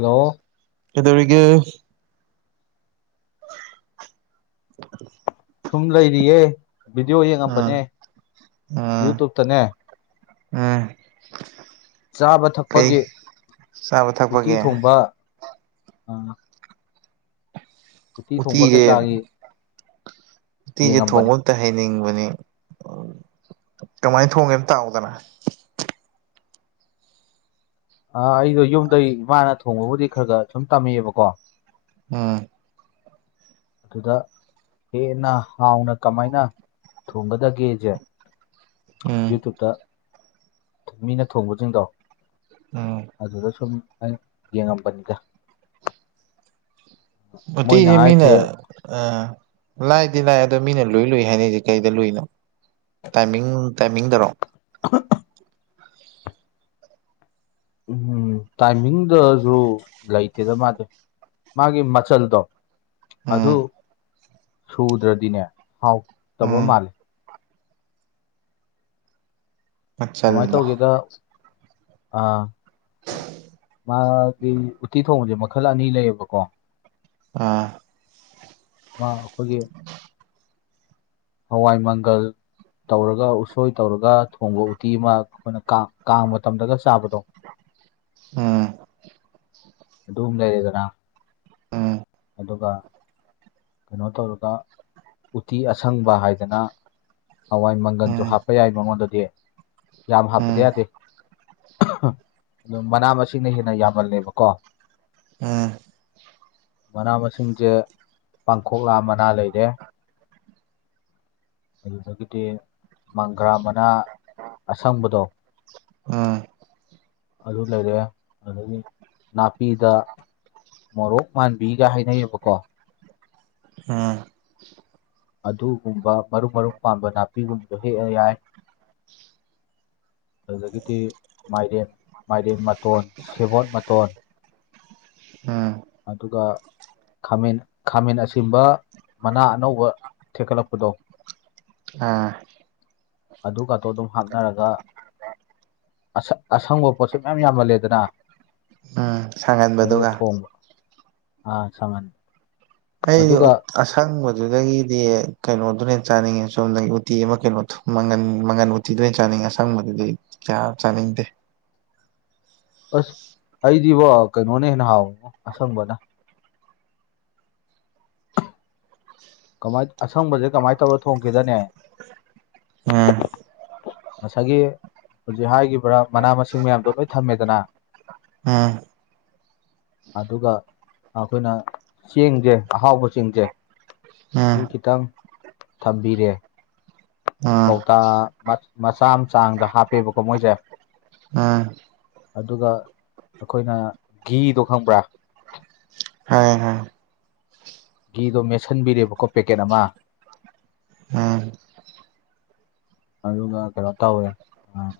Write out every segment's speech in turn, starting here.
ꯂꯥꯎꯋꯣ ꯀꯩꯗꯧꯔꯤꯒꯦ ꯁꯨꯝ ꯂꯩꯔꯤꯌꯦ ꯚꯤꯗꯤꯑꯣ ꯑ ꯌꯦꯡꯉꯝꯕꯅꯦ ꯑꯥ ꯌꯨꯇꯨꯕꯇꯅꯦ ꯑꯥ ꯆꯥꯕ ꯀꯩ ꯊꯛꯄꯒꯤ ꯆꯥꯕ ꯎꯠꯇꯤ ꯊꯛꯄꯒꯤ ꯊꯣꯡꯕ ꯑ ꯎꯇꯤ ꯊꯣꯡꯕ ꯀꯩꯀꯥꯒꯤ ꯎꯇꯤꯖꯦ ꯊꯣꯡꯕ ꯌꯦꯡꯉꯝꯕꯅꯦ ꯑꯝꯇ ꯍꯩꯅꯤꯡꯕꯅꯤ ꯀꯃꯥꯏ ꯊꯣꯡꯒꯦ ꯑꯝ ꯇꯥꯎꯗꯅ꯫ ꯑ ꯑꯩꯗꯣ ꯌꯨꯝꯗꯩ ꯏꯃꯥ ꯊꯣꯡꯕꯕꯨꯗꯤ ꯈꯒ ꯁꯨꯝ ꯇꯝꯃꯦꯑꯦꯕꯀꯣ꯫ ꯑ ꯑꯗꯨꯗ ꯍꯦꯟꯅ ꯍꯥꯎꯅ ꯀꯃꯥꯏꯅ ꯊꯣꯡꯒꯗꯒꯦꯁꯦ ꯎꯝ ꯌꯨꯇꯨꯞꯇ ꯃꯤꯅ ꯊꯣꯡꯕꯖꯤꯡꯗꯣ ꯎꯝ ꯑꯗꯨꯗ ꯁꯨꯝ ꯑꯩ ꯌꯦꯡꯉꯝꯕꯅꯤꯗ ꯃꯣꯏꯅ ꯎꯇꯤꯖꯦ ꯃꯤꯅ ꯍꯥꯏꯁꯦ ꯑ ꯂꯥꯢꯗꯤ ꯂꯥꯢ ꯑꯗꯣ ꯃꯤꯅ ꯂꯨꯏ ꯂꯨꯏ ꯍꯥꯏꯅꯖꯦ ꯀꯩꯗ ꯂꯨꯏꯅꯣ꯫ ꯇꯥꯏꯃꯤꯡ ꯇꯥꯏꯃꯤꯡꯗꯔꯣ [inaudible] ꯎꯝꯍꯝ ꯇꯥꯏꯃꯤꯡꯗꯖꯨ ꯂꯩꯇꯦꯗ ꯃꯥꯗꯤ ꯃꯥꯒꯤ ꯃꯆꯜꯗꯣ ꯎꯝ ꯑꯗꯨ ꯁꯨꯗ꯭ꯔꯗꯤꯅꯦ ꯍꯥꯎ ꯇꯕ ꯎꯝ ꯃꯥꯜꯂꯦ꯫ ꯀꯃꯥꯏꯅ ꯃꯆꯜꯂꯣ ꯇꯧꯒꯦꯗ ꯑ ꯃꯥꯗꯤ ꯎꯇꯤ ꯊꯣꯡꯕꯖꯦ ꯃꯈꯜ ꯑꯅꯤ ꯂꯩꯌꯦꯕꯀꯣ꯫ ꯑꯥ ꯃꯥ ꯑꯈꯣꯏꯒꯤ ꯍꯋꯥꯏ ꯃꯪꯒꯜ ꯇꯧꯔꯒ ꯎꯁꯣꯏ ꯇꯧꯔꯒ ꯊꯣꯡꯕ ꯎꯇꯤ ꯑꯃ ꯑꯈꯣꯏꯅ ꯀꯥꯡ-ꯀꯥꯡ ꯃꯇꯝꯗꯒ ꯆꯥꯕꯗꯣ ꯎꯝ ꯑꯗꯨꯝꯃ ꯂꯩꯔꯦꯗꯅ ꯎꯝ ꯑꯗꯨꯒ ꯀꯩꯅꯣ ꯇꯧꯔꯒ ꯎꯇꯤ ꯑꯁꯪꯕ ꯍꯥꯏꯗꯅ ꯍꯋꯥꯏ ꯃꯪꯒꯟꯖꯨ ꯎꯝ ꯍꯥꯞꯄ ꯌꯥꯏ ꯃꯉꯣꯟꯗꯗꯤ ꯌꯥꯝ ꯍꯥꯞꯄꯗꯤ ꯎꯝ ꯌꯥꯗꯦ꯫ ꯑꯗꯣ ꯃꯅꯥ ꯃꯁꯤꯡꯅ ꯍꯦꯟꯅ ꯌꯥꯝꯃꯜꯂꯦꯕꯀꯣ꯫ ꯎꯝ ꯎꯝ ꯃꯅꯥ ꯃꯁꯤꯡꯖꯦ ꯄꯥꯡꯈꯣꯛꯂꯥ ꯃꯅꯥ ꯂꯩꯔꯦ꯫ ꯑꯗꯨꯗꯒꯤꯗꯤ ꯃꯪꯒ꯭ꯔꯥ ꯃꯅꯥ ꯑꯁꯪꯕꯗꯣ ꯑ ꯑꯗꯨ ꯂꯩꯔꯦ ꯑꯗꯒꯤ ꯅꯥꯄꯤꯗ ꯃꯣꯔꯣꯛ ꯃꯥꯟꯕꯤꯒ ꯍꯥꯏꯅꯩꯌꯦꯕꯀꯣ꯫ ꯑ ꯑꯗꯨꯒꯨꯝꯕ ꯃꯔꯨꯝ-ꯃꯔꯨꯝ ꯄꯥꯟꯕ ꯅꯥꯄꯤꯒꯨꯝꯕ ꯍꯦꯛꯑ ꯌꯥꯏ꯫ ꯑꯗꯨꯗꯒꯤꯗꯤ ꯃꯥꯏꯔꯦꯟ ꯃꯥꯏꯔꯦꯟ ꯃꯇꯣꯟ ꯁꯦꯕꯣꯠ ꯃꯇꯣꯟ ꯑ ꯑꯗꯨꯒ ꯈꯥꯃꯦꯟ ꯈꯥꯃꯦꯟ ꯑꯁꯤꯝꯕ ꯃꯅꯥ ꯑꯅꯧꯕ ꯊꯦꯛꯀꯠꯂꯛꯄꯗꯣ ꯑ ꯑꯗꯨꯒꯇꯣ ꯑꯗꯨꯝ ꯍꯥꯞꯅꯔꯒ ꯑꯁ ꯑꯁꯪꯕ ꯄꯣꯠꯁꯦ ꯃꯌꯥꯝ ꯌꯥꯝꯃꯜꯂꯦꯗꯅ ꯎꯝ ꯑꯗꯨꯒ ꯁꯥꯡꯍꯟꯕꯗꯨꯒ ꯊꯣꯡꯕ ꯑꯥ ꯁꯪꯍꯟ ꯑꯩꯗꯤ ꯑꯗꯨꯒ ꯑꯁꯪꯕꯗꯨꯗꯒꯤꯗꯤ ꯀꯩꯅꯣꯗꯨꯅꯦ ꯍꯦꯟꯅꯥ ꯆꯥꯅꯤꯡꯉꯦ ꯆꯨꯝꯅꯥꯒꯤ ꯎꯇꯤ ꯑꯃ ꯀꯩꯅꯣꯗꯣ ꯃꯪꯒꯟ ꯃꯪꯒꯟ ꯎꯠꯇꯤꯗꯣꯏ ꯆꯥꯅꯤꯡꯉꯦ ꯑꯁꯪꯕꯗꯨꯗꯤ ꯀꯌꯥ ꯆꯥꯅꯤꯡꯗꯦ ꯑꯁ ꯑꯩꯗꯤꯕꯣ ꯀꯩꯅꯣꯅ ꯍꯦꯟꯅ ꯍꯥꯎꯌꯤꯉꯣ ꯑꯁꯪꯕꯅ ꯀꯃꯥꯏ ꯑꯁꯪꯕꯁꯦ ꯀꯃꯥꯏꯅ ꯇꯧꯔ ꯊꯣꯡꯒꯦꯗꯅꯦ ꯎꯝ ꯉꯁꯥꯏꯒꯤ ꯍꯧꯖꯤꯛ ꯍꯥꯏꯈꯤꯕ꯭ꯔꯥ ꯃꯅꯥ ꯃꯁꯤꯡ ꯃꯌꯥꯝꯗꯣ ꯂꯣꯏ ꯊꯝꯃꯦꯗꯅ [inaudible] ꯑꯗꯨꯒ ꯑꯩꯈꯣꯏꯅ ꯆꯦꯡꯁꯦ ꯑꯍꯥꯎꯕ ꯆꯦꯡꯁꯦ ꯁꯤ ꯎꯝ ꯈꯤꯇꯪ ꯊꯝꯕꯤꯔꯦ ꯎꯝ ꯀꯧꯇꯥ ꯃꯆꯥꯥ ꯑꯃ ꯆꯥꯡꯗ ꯍꯥꯞꯄꯦꯕꯀꯣ ꯃꯣꯏꯁꯦ ꯑꯥ ꯑꯗꯨꯒ ꯑꯩꯈꯣꯏꯅ ꯘꯤꯗꯣ ꯈꯪꯕ꯭ꯔꯥ ꯈꯪꯉꯦ ꯈꯪꯉꯦ ꯘꯤꯗꯣ ꯃꯦꯠꯁꯤꯟꯕꯤꯔꯦꯕꯀꯣ ꯄꯦꯀꯦꯠ ꯑꯃ ꯎꯝ ꯑꯗꯨꯒ ꯀꯩꯅꯣ ꯇꯧꯔꯦ ꯑꯥ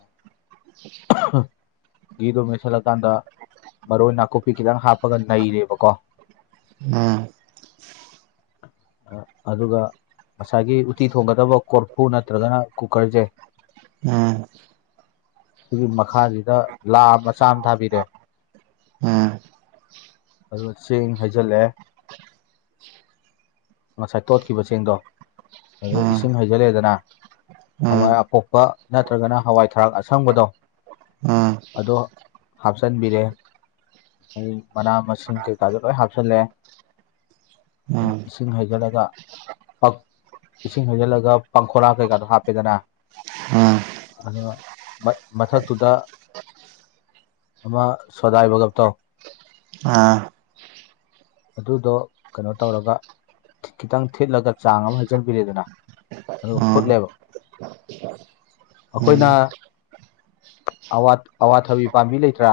[inaudible] ꯒꯤꯘꯨ ꯃꯦꯠꯁꯜꯂꯀꯥꯟꯗ ꯃꯔꯣꯏ ꯅꯥꯀꯨꯞꯄꯤ ꯈꯤꯇꯪ ꯍꯥꯞꯄꯒ ꯅꯩꯔꯦꯕꯀꯣ ꯑꯥ [inaudible] ꯑꯥ ꯑꯗꯨꯒ ꯉꯁꯥꯏꯒꯤ ꯎꯠꯇꯤ ꯊꯣꯡꯒꯗꯕ ꯀꯣꯔꯐꯨ ꯅꯠꯇ꯭ꯔꯒꯅ ꯀꯨꯀꯔ ꯖꯦ ꯑꯥ ꯁꯤꯒꯤ ꯃꯈꯥꯁꯤꯗ ꯂꯥ ꯃꯆꯥ ꯑꯃ ꯊꯥꯕꯤꯔꯦ ꯎꯝ ꯎꯝ ꯑꯗꯨꯒꯥ ꯁꯦꯡ ꯍꯩꯖꯤꯜꯂꯦ ꯉꯁꯥꯏ ꯇꯣꯠꯈꯤꯕ ꯆꯦꯡꯗꯣ ꯑꯗꯨꯗꯥ ꯏꯁꯤꯡ ꯍꯩꯖꯤꯜꯂꯦꯗꯅ ꯎꯝ ꯍꯋꯥꯏ ꯑꯄꯣꯛꯄ ꯅꯠꯇ꯭ꯔꯒꯅ ꯍꯋꯥꯏ ꯊꯔꯥꯛ ꯑꯁꯪꯕꯗꯣ ꯎꯝ ꯑꯗꯣ ꯍꯥꯞꯆꯤꯟꯕꯤꯔꯦ ꯑꯗꯩꯩ ꯃꯅꯥ ꯃꯁꯤꯡ ꯀꯩꯀꯥꯗꯣ ꯂꯣꯏ ꯍꯥꯞꯆꯤꯜꯂꯦ ꯎꯝ ꯏꯁꯤꯡ ꯍꯩꯖꯤꯜꯂꯒ ꯄꯥꯡ ꯏꯁꯤꯡ ꯍꯩꯖꯤꯜꯂꯒ ꯄꯥꯡꯈꯣꯛꯂꯥ ꯀꯩꯀꯥꯗꯣ ꯍꯥꯞ ꯍꯞꯄꯦꯗꯅ ꯎꯝ ꯑꯗꯨꯒ ꯃꯥ ꯃꯊꯛꯇꯨꯗ ꯑꯃ ꯁꯣꯗꯥꯏꯕꯒꯞꯇꯣ ꯑ ꯑꯗꯨꯗꯣ ꯀꯩꯅꯣ ꯇꯧꯔꯒ ꯈꯤꯇꯪ ꯊꯦꯠꯂꯒ ꯆꯥꯡ ꯑꯃ ꯍꯩꯖꯟꯕꯤꯔꯦꯗꯅ ꯑꯗꯨꯒ ꯎꯝ ꯐꯨꯠꯂꯦꯕ [inaudible] ꯎꯝ ꯑꯩꯈꯣꯏꯅ ꯑꯋꯥ ꯑꯋꯥꯊꯥꯕꯤ ꯄꯥꯝꯕꯤ ꯂꯩꯇ꯭ꯔꯥ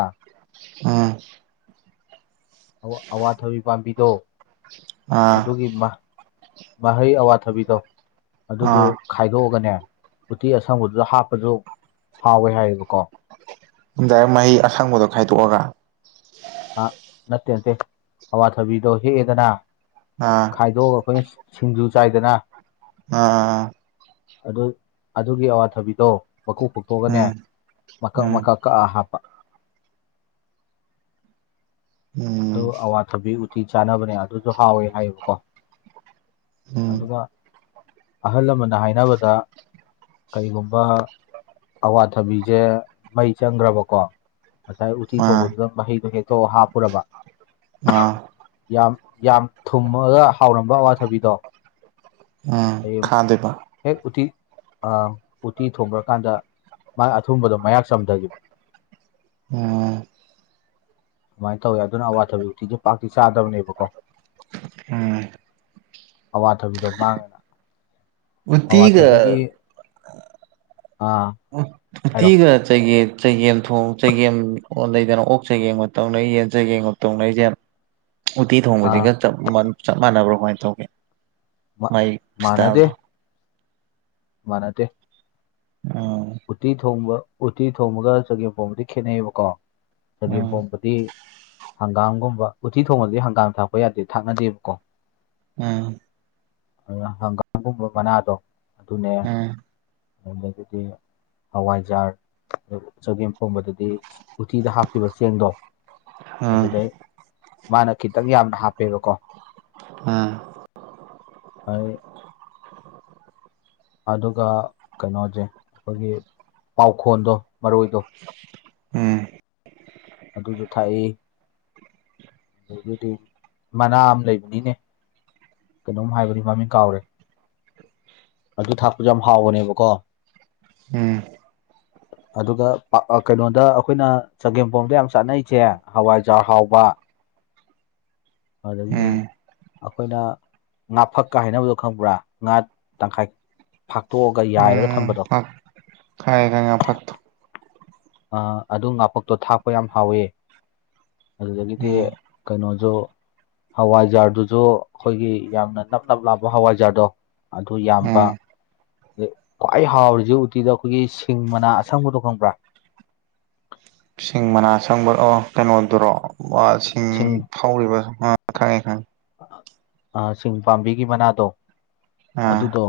ꯑꯥ ꯑꯋꯥ ꯑꯋꯥꯊꯥꯕꯤ ꯄꯥꯝꯕꯤꯗꯣ ꯑꯥ ꯑꯗꯨꯒꯤ ꯃꯥ ꯃꯍꯩ ꯑꯋꯥꯊꯕꯤꯗꯣ ꯑꯗꯨꯗꯨ ꯑꯥ ꯈꯥꯏꯗꯣꯛꯑꯒꯅꯦ ꯎꯇꯤ ꯑꯁꯪꯕꯗꯨꯗ ꯍꯥꯞꯄꯁꯨ ꯍꯥꯎꯋꯦ ꯍꯥꯏꯌꯦꯕꯀꯣ ꯎꯝ ꯗꯥꯏꯔꯦꯛ ꯃꯍꯩ ꯑꯁꯪꯕꯗꯣ ꯈꯥꯏꯗꯣꯛꯑꯒ ꯑ ꯅꯠꯇꯦ ꯅꯠꯇꯦ ꯑꯋꯥꯊꯕꯤꯗꯣ ꯍꯦꯛꯑꯦꯗꯅ ꯑꯥ ꯈꯥꯏꯗꯣꯛꯑꯒ ꯑꯩꯈꯣꯏꯅ ꯁꯤꯡꯖꯨ ꯆꯥꯏꯗꯅ ꯑꯥ ꯑꯗꯨ ꯑꯗꯨꯒꯤ ꯑꯋꯥꯊꯕꯤꯗꯣ ꯃꯀꯨ ꯈꯣꯛꯇꯣꯛꯑꯒꯅꯦ ꯑꯥ ꯃꯀꯛ ꯎꯝ ꯃꯀꯛ ꯀꯛꯑꯥ ꯍꯥꯞꯄ ꯑꯗꯨ ꯎꯝ ꯑꯋꯥꯊꯕꯤ ꯕꯨꯗꯤ ꯆꯥꯅꯕꯅꯦ ꯑꯗꯨꯗꯣ ꯍꯥꯎꯋꯦ ꯍꯥꯏꯌꯦꯕꯀꯣ ꯎꯝ ꯑꯗꯨꯒ ꯎꯝ ꯑꯍꯜ ꯂꯃꯟꯅ ꯍꯥꯏꯅꯕꯗ ꯀꯔꯤꯒꯨꯝꯕ ꯑꯋꯥꯊꯕꯤꯁꯦ ꯃꯩ ꯆꯪꯈ꯭ꯔꯕꯀꯣ ꯉꯁꯥꯏ ꯎꯇꯤ ꯑꯥ ꯊꯣꯡꯕꯗꯨꯗ ꯃꯍꯩꯗꯣ ꯍꯦꯛꯇꯣ ꯍꯥꯞꯄꯨꯔꯕ ꯑꯥ ꯌꯥꯝ ꯌꯥꯝ ꯊꯨꯝꯃꯒ ꯍꯥꯎꯔꯝꯕ ꯑꯋꯥꯊꯕꯤꯗꯣ ꯎꯝ ꯈꯥꯗꯣꯏꯕ [unintelligible] ꯍꯦꯛ ꯎꯇꯤ ꯑ ꯎꯇꯤ ꯊꯣꯡꯈ꯭ꯔꯀꯥꯟꯗ ꯃꯥ ꯑꯊꯨꯝꯕꯗꯣ ꯃꯌꯥꯛ ꯆꯝꯊꯈꯤꯕ ꯎꯝ ꯑꯗꯨꯃꯥꯏ ꯇꯧꯋꯦ ꯑꯗꯨꯅ ꯑꯋꯥꯊꯕꯤ ꯎꯇꯤꯗꯣ ꯄꯥꯛꯇꯤ ꯆꯥꯗꯕꯅꯦꯕꯀꯣ ꯎꯝ ꯑꯋꯥꯊꯕꯤꯗꯣ ꯃꯥꯡꯉꯒ ꯑꯋꯥꯊꯕꯤꯒꯤ ꯎꯇꯤꯒ ꯑꯥ ꯍꯥꯏꯔꯣ ꯎꯇꯤꯒ ꯆꯒꯦꯝ ꯆꯒꯦꯝ ꯊꯣꯡ ꯆꯒꯦꯝ ꯑꯣ ꯂꯩꯗꯅ ꯑꯣꯛ ꯆꯒꯦꯝꯒ ꯇꯧꯅꯩ ꯌꯦꯟ ꯆꯒꯦꯝꯒ ꯇꯧꯅꯩꯖꯦ ꯎꯠꯇꯤ ꯑꯥ ꯊꯣꯡꯕꯁꯤꯒ [unintelligible] ꯆꯞ ꯃꯥꯟꯅꯕ꯭ꯔ ꯀꯃꯥꯏ ꯇꯧꯒꯦ ꯃꯥꯏ ꯃꯥꯟꯅꯗꯦ ꯏꯁꯇꯥꯏꯜꯗꯣ ꯃꯥꯟꯅꯗꯦ ꯎꯝ ꯎꯇꯤ ꯊꯣꯡꯕ ꯎꯇꯤ ꯊꯣꯡꯕꯒ ꯆꯒꯦꯝ ꯄꯣꯝꯕꯒꯗꯤ ꯈꯦꯠꯅꯩꯕ ꯀꯣ ꯆꯒꯦꯝ ꯎꯝ ꯄꯣꯝꯕꯗꯤ ꯍꯪꯒꯥꯝꯒꯨꯝꯕ ꯎꯇꯤ ꯊꯣꯡꯕꯗꯤ ꯍꯪꯒꯥꯝ ꯊꯥꯛꯄ ꯌꯥꯗꯦ ꯊꯥꯛꯅꯗꯦꯕꯀꯣ ꯎꯝ ꯑꯗꯨꯅ ꯍꯪꯒꯥꯝꯒꯨꯝꯕ ꯃꯅꯥꯗꯣ ꯑꯗꯨꯅꯦ ꯎꯝ [unintelligible] ꯑꯗꯨꯗꯤ ꯍꯋꯥꯏꯖꯥꯔ ꯆꯒꯦꯝ ꯄꯣꯕꯗꯗꯤ ꯎꯇꯤꯗ ꯍꯥꯞꯈꯤꯕ ꯆꯦꯡꯗꯣ ꯎꯝ ꯑꯗꯨꯗꯩ ꯃꯥꯅ ꯈꯤꯇꯪ ꯌꯥꯝꯅ ꯍꯥꯞꯄꯦꯕꯀꯣ ꯎꯝ [unintelligible] ꯍꯥꯏꯌꯦ ꯑꯗꯨꯒ ꯀꯩꯅꯣꯖꯦ ꯑꯩꯈꯣꯏꯒꯤ ꯄꯥꯎꯈꯣꯟꯗꯣ ꯃꯔꯣꯏꯗꯣ ꯎꯝ ꯑꯗꯨꯁꯨ ꯊꯥꯛꯏ ꯑꯗꯨꯗꯤ ꯃꯅꯥ ꯑꯃꯥ ꯂꯩꯕꯅꯤꯅꯦ ꯀꯩꯅꯣꯝ ꯍꯥꯏꯕꯅꯤ ꯃꯃꯤꯡ ꯀꯥꯎꯔꯦ ꯑꯗꯨ ꯊꯥꯛꯄ ꯌꯥꯝ ꯍꯥꯎꯕꯅꯦꯕꯀꯣ ꯎꯝ ꯑꯗꯨꯒ ꯄꯥ ꯑ ꯀꯩꯅꯣꯗ ꯑꯩꯈꯣꯏꯅ ꯆꯒꯦꯝꯄꯣꯝꯗ ꯌꯥꯝ ꯆꯥꯅꯩꯁꯦ ꯍꯋꯥꯏꯖꯥꯔ ꯍꯥꯎꯕ [inaudible] ꯑꯗꯒꯤꯗꯤ ꯎꯝ ꯑꯩꯈꯣꯏꯅ ꯉꯥꯐꯛꯀ ꯍꯥꯏꯅꯕꯗꯣ ꯈꯪꯕ꯭ꯔꯥ ꯉꯥ ꯇꯪꯈꯥꯏ ꯐꯥꯛꯇꯣꯛꯑꯒ ꯌꯥꯏꯔꯒ ꯊꯝꯕꯗꯣ ꯈꯪꯉꯦ ꯈꯪꯉꯦ ꯉꯥꯐꯛꯇꯣ ꯑ ꯑꯗꯨ ꯉꯥꯐꯛꯇꯣ ꯊꯥꯛꯄ ꯌꯥꯝ ꯍꯥꯎꯋꯦ ꯑꯗꯨꯗꯒꯤꯗꯤ ꯎꯝ ꯀꯩꯅꯣꯖꯨ ꯍꯋꯥꯏꯖꯥꯔꯗꯨꯁꯨ ꯑꯩꯈꯣꯏꯒꯤ ꯌꯥꯝꯅ ꯅꯞ ꯅꯞ ꯂꯥꯎꯕ ꯍꯋꯥꯏꯖꯥꯔꯗꯣ ꯑꯗꯣ ꯌꯥꯝꯕ ꯎꯝ ꯈ꯭ꯋꯥꯏ ꯍꯥꯎꯔꯤꯖꯦ ꯎꯇꯤꯗ ꯑꯩꯈꯣꯏꯒꯤ ꯁꯤꯡ ꯃꯅꯥ ꯑꯁꯪꯕꯗꯣ ꯈꯪꯕ꯭ꯔꯥ ꯁꯤꯡ ꯃꯅꯥ ꯑꯁꯪꯕ ꯑꯣ ꯀꯩꯅꯣꯗꯨꯔꯣ ꯋ ꯁꯤꯡ ꯍꯧꯔꯤꯕ ꯑꯣ ꯈꯪꯉꯦ ꯈꯪꯉꯦ ꯑ ꯁꯤꯡ ꯄꯥꯝꯕꯤꯒꯤ ꯃꯅꯥꯗꯣ ꯑꯥ ꯑꯗꯨꯗꯣ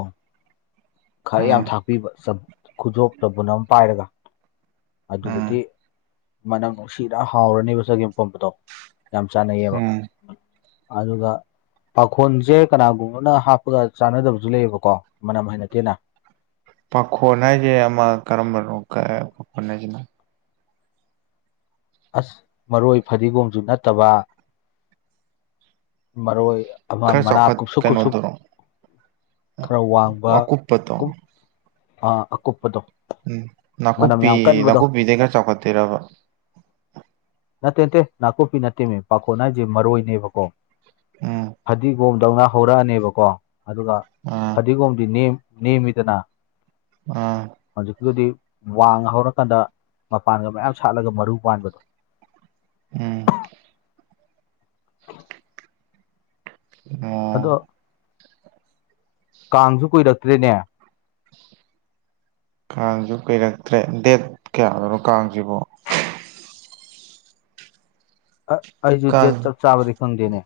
ꯈꯔ ꯎꯝ ꯌꯥꯝ ꯊꯥꯛꯄꯤꯕ ꯆꯞ ꯈꯨꯖꯣꯛ ꯆꯕꯨꯜ ꯑꯃꯥ ꯄꯥꯏꯔꯒ ꯑꯗꯨꯗꯗꯤ ꯎꯝ ꯃꯅꯝ ꯅꯨꯡꯁꯤꯅ ꯍꯥꯎꯔꯅꯤꯕ ꯆꯒꯦꯝ ꯄꯣꯝꯕꯗꯣ ꯌꯥꯝ ꯆꯥꯟꯅꯩꯌꯦꯕ ꯎꯝ ꯑꯗꯨꯒ ꯄꯥꯈꯣꯟꯖꯦ ꯀꯅꯥꯒꯨꯝꯕꯅ ꯍꯥꯞꯄꯒ ꯆꯥꯟꯅꯗꯕꯁꯨ ꯂꯩꯌꯦꯕꯀꯣ ꯃꯅꯝ ꯍꯩꯅꯗꯦꯅ ꯄꯥꯈꯣꯟ ꯍꯥꯏꯖꯦ ꯑꯃꯥ ꯀꯔꯝꯕꯅꯣ ꯀ ꯑꯦ ꯄꯥꯈꯣꯟ ꯍꯥꯏꯖꯤꯅ ꯑꯁ ꯃꯔꯣꯏ ꯐꯗꯤꯒꯣꯝꯁꯨ ꯅꯠꯇꯕ ꯃꯔꯣꯏ ꯑꯃꯥ ꯈꯔ ꯃꯅꯥ ꯆꯥꯎꯈꯠ ꯀꯨꯞꯁꯨꯞ ꯀꯨꯁꯨꯞ ꯀꯩꯅꯣꯗꯨꯔꯣ ꯈꯔ ꯋꯥꯡ ꯑꯀꯨꯞꯄꯗꯣ ꯑ ꯑꯀꯨꯞꯄꯗꯣ ꯎꯝ ꯃꯅꯝ ꯅꯥꯀꯨꯞꯄꯤ ꯌꯥꯝ ꯀꯟꯕꯗꯣ ꯅꯥꯀꯨꯞꯄꯤꯗꯩ ꯈꯔ ꯆꯥꯎꯈꯠꯇꯣꯏꯔꯕ ꯅꯠꯇꯦ ꯅꯠꯇꯦ ꯅꯥꯀꯨꯞꯄꯤ ꯅꯠꯇꯦꯃꯦ ꯄꯥꯈꯣꯟ ꯍꯥꯏꯖꯦ ꯃꯔꯣꯏꯅꯦꯕꯀꯣ ꯎꯝ ꯐꯗꯤꯒꯣꯝꯗꯧꯅ ꯍꯧꯔꯛꯑꯅꯦꯕꯀꯣ ꯑꯗꯨꯒ ꯑꯥ ꯐꯗꯤꯒꯣꯝꯗꯤ ꯅꯦꯝ ꯅꯦꯝꯃꯤꯗꯅ ꯑꯥ ꯍꯧꯖꯤꯛꯀꯤꯗꯨꯗꯤ ꯋꯥꯡ ꯍꯧꯔꯀꯥꯟꯗ ꯃꯄꯥꯟꯒ ꯃꯌꯥꯝ ꯁꯥꯠꯂꯒ ꯃꯔꯨ ꯄꯥꯟꯕꯗꯣ ꯎꯝ ꯑꯣ ꯑꯗꯣ ꯀꯥꯡꯁꯨ ꯀꯨꯏꯔꯛꯇ꯭ꯔꯦꯅꯦ ꯀꯥꯡꯁꯨ ꯀꯩꯔꯛꯇ꯭ꯔꯦ ꯗꯦꯠ ꯀꯌꯥꯗꯅꯣ ꯀꯥꯡꯁꯤꯕꯣ ꯑ ꯑꯩꯁꯨ ꯀꯥꯡ ꯗꯦꯠ ꯆꯞ ꯆꯥꯕꯗꯤ ꯈꯪꯗꯦꯅꯦ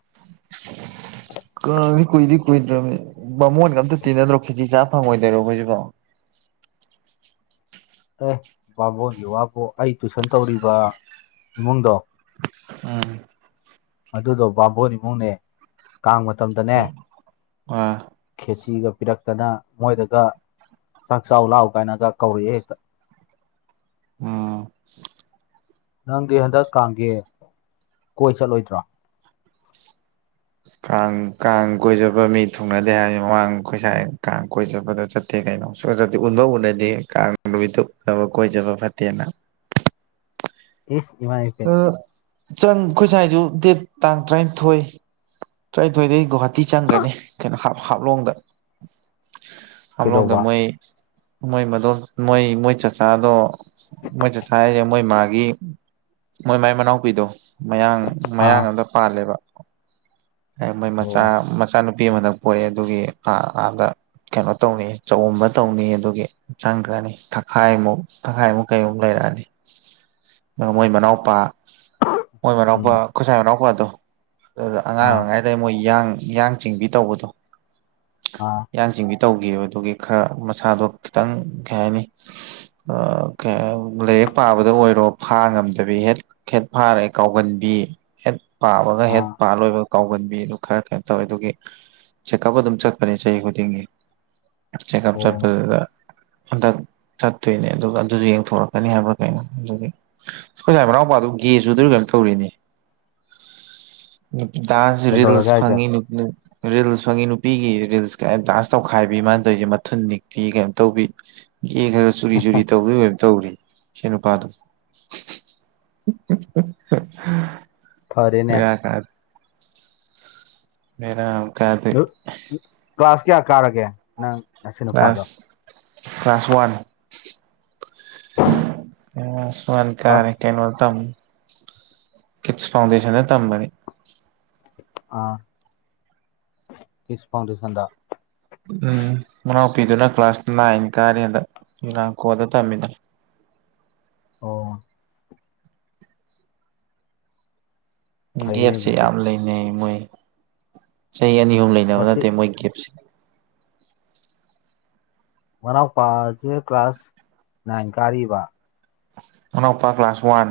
ꯀꯥꯡꯁꯦ ꯀꯨꯏꯗꯤ ꯀꯨꯏꯗ꯭ꯔꯝꯅꯤ ꯕꯥꯃꯣꯟꯒ ꯑꯝꯇ ꯇꯤꯟꯅꯗ꯭ꯔꯣ ꯈꯦꯖꯤ ꯆꯥ ꯐꯪꯉꯣꯏꯗꯣꯏꯔꯣ ꯑꯩꯈꯣꯏꯁꯤꯕꯣ ꯑꯦ ꯕꯥꯃꯣꯟꯒꯤ ꯋꯥꯕꯨ ꯑꯩ ꯇꯨꯏꯁꯟ ꯇꯧꯔꯤꯕ ꯏꯃꯨꯡꯗꯣ ꯎꯝ ꯑꯗꯨꯗꯣ ꯕꯥꯃꯣꯟ ꯏꯃꯨꯡꯅꯦ ꯀꯥꯡ ꯃꯇꯝꯗꯅꯦ ꯑ ꯈꯦꯆꯤꯒ ꯄꯤꯔꯛꯇꯅ ꯃꯣꯏꯗꯒ ꯆꯥꯛ ꯆꯥꯎ ꯂꯥꯛꯎ ꯀꯥꯏꯅꯒ ꯀꯧꯔꯛꯑꯦ ꯍꯦꯛꯇ ꯎꯝ ꯅꯪꯗꯤ ꯍꯟꯗꯛ ꯀꯥꯡꯒꯤ ꯀꯣꯏ ꯆꯠꯂꯣꯏꯗ꯭ꯔꯣ ꯀꯥꯡ ꯀꯥꯡ ꯀꯣꯏ ꯆꯠꯄ ꯃꯤ ꯊꯨꯡꯅꯗꯦ ꯍꯥꯏ ꯃꯃꯥꯡ ꯈꯣꯏꯁꯥꯏ ꯀꯥꯡ ꯀꯣꯏꯆꯠꯄꯗ ꯆꯠ ꯇꯦ ꯀꯩꯅꯣ ꯁꯨꯡꯆꯠ ꯆꯠꯇꯦ ꯎꯟꯕꯥꯎ ꯎꯅꯗꯦ ꯀꯥꯅ ꯅꯨꯃꯤꯠꯇ ꯎꯕ ꯀꯣꯏ ꯆꯠꯄ ꯐꯠꯇꯦꯅ ꯏ ꯆꯪ ꯑꯩꯈꯣꯏ ꯁꯥꯏꯁꯨ ꯗꯦꯠ ꯇꯥꯡ ꯇꯔꯥꯅꯤꯊꯣꯏ ꯇꯔꯥꯅꯤꯊꯣꯏꯗꯩ ꯒꯨꯍꯥꯇꯤ ꯆꯪꯈ꯭ꯔꯅꯤ ꯀꯩꯅꯣ ꯍꯥ ꯍꯥꯞꯂꯣꯡꯗ ꯀꯩꯗꯧꯕ ꯍꯥꯝꯂꯣꯡꯗ ꯃꯣꯏ ꯃꯣꯏ ꯃꯗꯣꯝ ꯃꯣꯏ ꯃꯣꯏ ꯆꯆꯥꯗꯣ ꯃꯣꯏ ꯆꯆꯥ ꯍꯥꯏꯁꯦ ꯃꯣꯏ ꯃꯥꯒꯤ ꯃꯣꯏ ꯃꯥꯏ ꯃꯅꯥꯎꯄꯤꯗꯣ ꯃꯌꯥꯡ ꯃꯌꯥꯡ ꯑꯥ ꯑꯝꯗ ꯄꯥꯜꯂꯦꯕ ꯃꯣꯏ ꯃꯆꯥ ꯑꯣ ꯃꯆꯥꯅꯨꯄꯤ ꯑꯃꯗ ꯄꯣꯛꯑꯦ ꯑꯗꯨꯒꯤ ꯑ ꯑꯥꯗ ꯀꯩꯅꯣ ꯇꯧꯅꯤ ꯆꯎꯝꯕ ꯇꯧꯅꯤ ꯑꯗꯨꯒꯤ ꯆꯪꯈ꯭ꯔꯅꯤ ꯊꯥꯈꯥꯏꯃꯨꯛ ꯊꯛꯈꯥꯏꯃꯨꯛ ꯀꯩꯃꯨꯛ ꯂꯩꯔꯛꯑꯅꯤ ꯃꯣꯏ ꯃꯅꯥꯎꯄꯥ ꯃꯣꯏ ꯃꯅꯥꯎꯄꯥ ꯎꯝ ꯈꯨꯁꯥꯏ ꯃꯅꯥꯎꯄꯥꯗꯣ ꯑꯗꯨꯗ ꯑꯉꯥꯡ ꯑꯥ ꯑꯣꯏꯉꯥꯏ ꯗ ꯃꯣꯏ ꯌꯥꯡ ꯌꯥꯡꯆꯤꯡꯕꯤ ꯇꯧꯕꯗꯣ ꯑꯥ ꯌꯥꯡ ꯆꯤꯡꯕꯤ ꯇꯧꯈꯤꯕ ꯑꯗꯨꯒꯤ ꯈꯔ ꯃꯁꯥꯗꯣ ꯈꯤꯇꯪ ꯀꯩ ꯍꯥꯏꯅꯤ ꯂꯥꯏꯔꯤꯛ ꯄꯥꯕꯗ ꯑꯣꯏꯔꯣ ꯐꯥ ꯉꯝꯗꯕꯤ ꯍꯦꯛ ꯍꯦꯠ ꯐꯥꯔꯦ ꯀꯥꯎꯒꯟꯕꯤ ꯍꯦꯠ ꯄꯥꯕꯒ ꯍꯦꯠ ꯑꯥ ꯃꯥ ꯂꯣꯏꯕ ꯀꯥꯎꯒꯟꯕꯤ ꯑꯗꯨ ꯈꯔ ꯀꯩꯅꯣ ꯇꯧꯋꯦ ꯑꯗꯨꯒꯤ ꯆꯦꯛꯀꯞ ꯑꯗꯨ ꯆ ꯆ ꯈꯨꯅꯤꯡꯦ ꯆꯦꯛꯀꯞ ꯑꯣ ꯆꯠꯄꯗꯨꯗ ꯍꯟꯗꯛ ꯆꯠꯇꯣꯏꯅꯦ ꯑꯗꯨꯒ ꯑꯗꯨꯁꯨ ꯌꯦꯡꯊꯣꯔꯛꯀꯅꯤ ꯍꯥꯏꯕ꯭ꯔꯥ ꯀꯩꯅꯣ ꯑꯗꯨꯒꯤ ꯑꯈꫭꯏ ꯁꯥꯏ ꯃꯅꯥꯎꯄꯥꯗꯨ ꯒꯦ ꯆꯨꯗꯨꯏꯔ ꯀꯩꯅꯣꯝ ꯇꯧꯔꯤꯅꯤ ꯗꯥꯟꯁ ꯔꯤꯜꯁ ꯀꯩꯗꯧꯔꯒꯦ ꯍꯥꯏꯁꯦ ꯐꯪꯉꯤ ꯅꯨꯨꯞ ꯅꯨꯄꯤ ꯔꯤꯜꯁ ꯐꯪꯉꯤ ꯅꯨꯄꯤꯒꯤ ꯔꯤꯜꯁ ꯀ ꯗꯥꯟꯁ ꯇꯧꯈꯥꯏꯕꯤ ꯃꯥꯅ ꯇꯧꯔꯤꯁꯦ ꯃꯊꯨꯟ ꯅꯤꯛꯄꯤ ꯀꯩꯅꯣ ꯇꯧꯕꯤ ꯒꯦ ꯈꯔ ꯆꯨꯔꯤ ꯆꯨꯔꯤ ꯇꯧꯗꯣꯏꯔ ꯀꯩꯅꫭꯝ ꯇꯧꯔꯤ ꯏꯁꯩꯟꯅꯨꯄꯥꯗꫭ [unintelligible] ꯐꯔꯦꯅꯦ ꯕꯦꯔꯥ ꯀꯥꯗ ꯕꯦꯔꯥꯃ ꯀꯥꯗꫭ ꯀ꯭ꯂꯥꯁ ꯀꯌꯥ ꯀꯥꯔꯒꯦ ꯅꯪ ꯅꯁꯤ ꯅꯨꯄꯥꯗꯣ class class one class one class ꯀꯥꯔꯦ ꯀꯩꯅꯣ ꯇꯝ ꯀꯤꯠꯁ ꯐꯥꯎꯟꯗꯦꯁꯟꯗ ꯇꯝꯕꯅꯤ ꯑꯥ ꯀꯤꯠꯁ ꯐꯥꯎꯗꯦꯁꯟꯗ ꯎꯝ ꯃꯅꯥꯎꯄꯤꯗꯨꯅ ꯀ꯭ꯂꯥꯁ ꯅꯥꯏꯟ ꯀꯥꯔꯤ ꯍꯟꯗꯛ ꯌꯨꯅꯥꯡꯀꯣꯗ ꯇꯝꯃꯤꯗꫭ ꯑꯣ ꯐꯩꯅꯦ ꯒꯦꯞꯁꯦ ꯑꯗꯨꯗꯤ ꯌꯥꯝ ꯂꯩꯅꯩ ꯃꯣꯏ ꯆꯍꯤ ꯑꯅꯤ ꯑꯍꯨꯝ ꯂꯩꯅꯕ ꯃꯁꯤ ꯅꯠꯇꯦ ꯃꯣꯏ ꯒꯦꯞꯁꯦ ꯃꯅꯥꯎꯄꯥꯁꯦ ꯀ꯭ꯂꯥꯁ ꯅꯥꯏꯟ ꯀꯥꯔꯤꯕ ꯃꯅꯥꯎꯄꯥ ꯀ꯭ꯂꯥꯁ ꯋꯥꯟ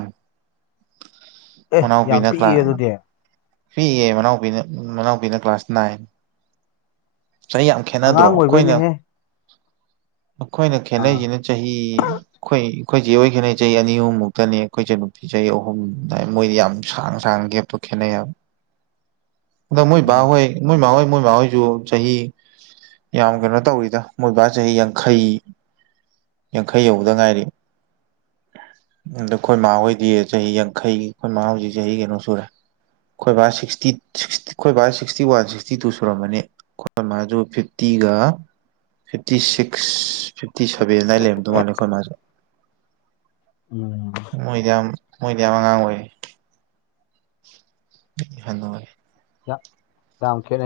ꯑꯦ ꯌꯥꯝ ꯃꯅꯥꯎꯕꯤꯅ ꯄꯤꯛꯏ ꯀ꯭ꯂꯥꯁ ꯑꯗꯨꯗꯤ ꯄꯤꯛꯏꯌꯦ ꯃꯅꯥꯎꯕꯤꯅ ꯃꯅꯥꯎꯕꯤꯅ ꯀ꯭ꯂꯥꯁ ꯅꯥꯏꯟ ꯆꯍꯤ ꯌꯥꯝ ꯈꯦꯅꯗ꯭ꯔꯣ ꯑꯉꯥꯡ ꯑꯩꯈꯣꯏꯅ ꯑꯣꯏꯕꯩꯅꯦꯍꯦ ꯑꯩꯈꯣꯏꯅ ꯑꯥ ꯈꯦꯅꯩꯁꯤꯅ ꯆꯍꯤ ꯑꯩꯈꯣꯏ ꯑꯩꯈꯣꯏꯆꯦꯍꫭꯏ ꯈꯦꯟꯅꯩ ꯆꯍꯤ ꯑꯅꯤ ꯑꯍꯨꯝꯃꯨꯛꯇꯅꯦ ꯑꯩꯈꯣꯏꯆꯟꯅꯨꯄꯤ ꯆꯍꯤ ꯑꯍꯨꯝ ꯗꯥꯏ ꯃꯣꯏꯗꯤ ꯌꯥꯝ ꯁꯥꯡ ꯁꯥꯡꯅ ꯒꯦꯞꯇꯣ ꯈꯦꯠꯅꯩꯑꯕ ꯑꯗꫭ ꯃꯣꯏ ꯎꯝ ꯕꯥꯍꯣꯏ ꯃꯣꯏ ꯃꯥꯍꯣꯏ ꯃꯣꯏ ꯃꯥꯡꯍꯣꯏꯁꯨ ꯆꯍꯤ ꯌꯥꯝ ꯀꯩꯅꯣ ꯇꯧꯔꯤꯗ ꯃꯣꯏꯕꯥ ꯆꯍꯤ ꯌꯥꯡꯈꯩ ꯌꯥꯡꯈꯩ ꯌꯧꯕꯗ ꯉꯥꯏꯔꯤ ꯑꯗ ꯑꯩꯈꯣꯏ ꯃꯥꯍꯣꯏꯗꯤ ꯆꯍꯤ ꯌꯥꯡ ꯈꯧ ꯑꯩꯈꯣꯏ ꯃꯥ ꯍꯧꯖꯤꯛ ꯆꯍꯤ ꯀꯩꯅꯣ ꯁꯨꯔꯦ ꯑꯩꯈꯣꯏ ꯕꯥ ꯁꯤꯛꯁꯇꯤ ꯑꯩꯈꯣꯏ ꯕꯥ ꯁꯤꯛꯁꯇꯤ ꯋꯥꯟ ꯁꯤꯛꯁꯇꯤ ꯇꯨ ꯁꯨꯔꯝꯕꯅꯤ ꯑꯩ ꯃꯥꯁꯨ ꯐꯤꯐꯇꯤꯒ ꯐꯤꯞꯇꯤ ꯁꯤꯛꯁ ꯐꯤꯞꯇꯤ ꯁꯚꯦꯟ ꯍꯥꯏ ꯂꯩꯔꯝꯗꯣ ꯃꯥꯥꯟꯂꯦ ꯑꯩꯈꯣꯏ ꯃꯥꯁꯦ ꯎꯝ ꯃꯣꯏꯗꯝ ꯌꯥꯝ ꯑꯉꯥꯡ ꯑꯣꯏ [unintelligible] ꯌꯥ ꯌꯥꯝ ꯈꯦꯟꯅꯩ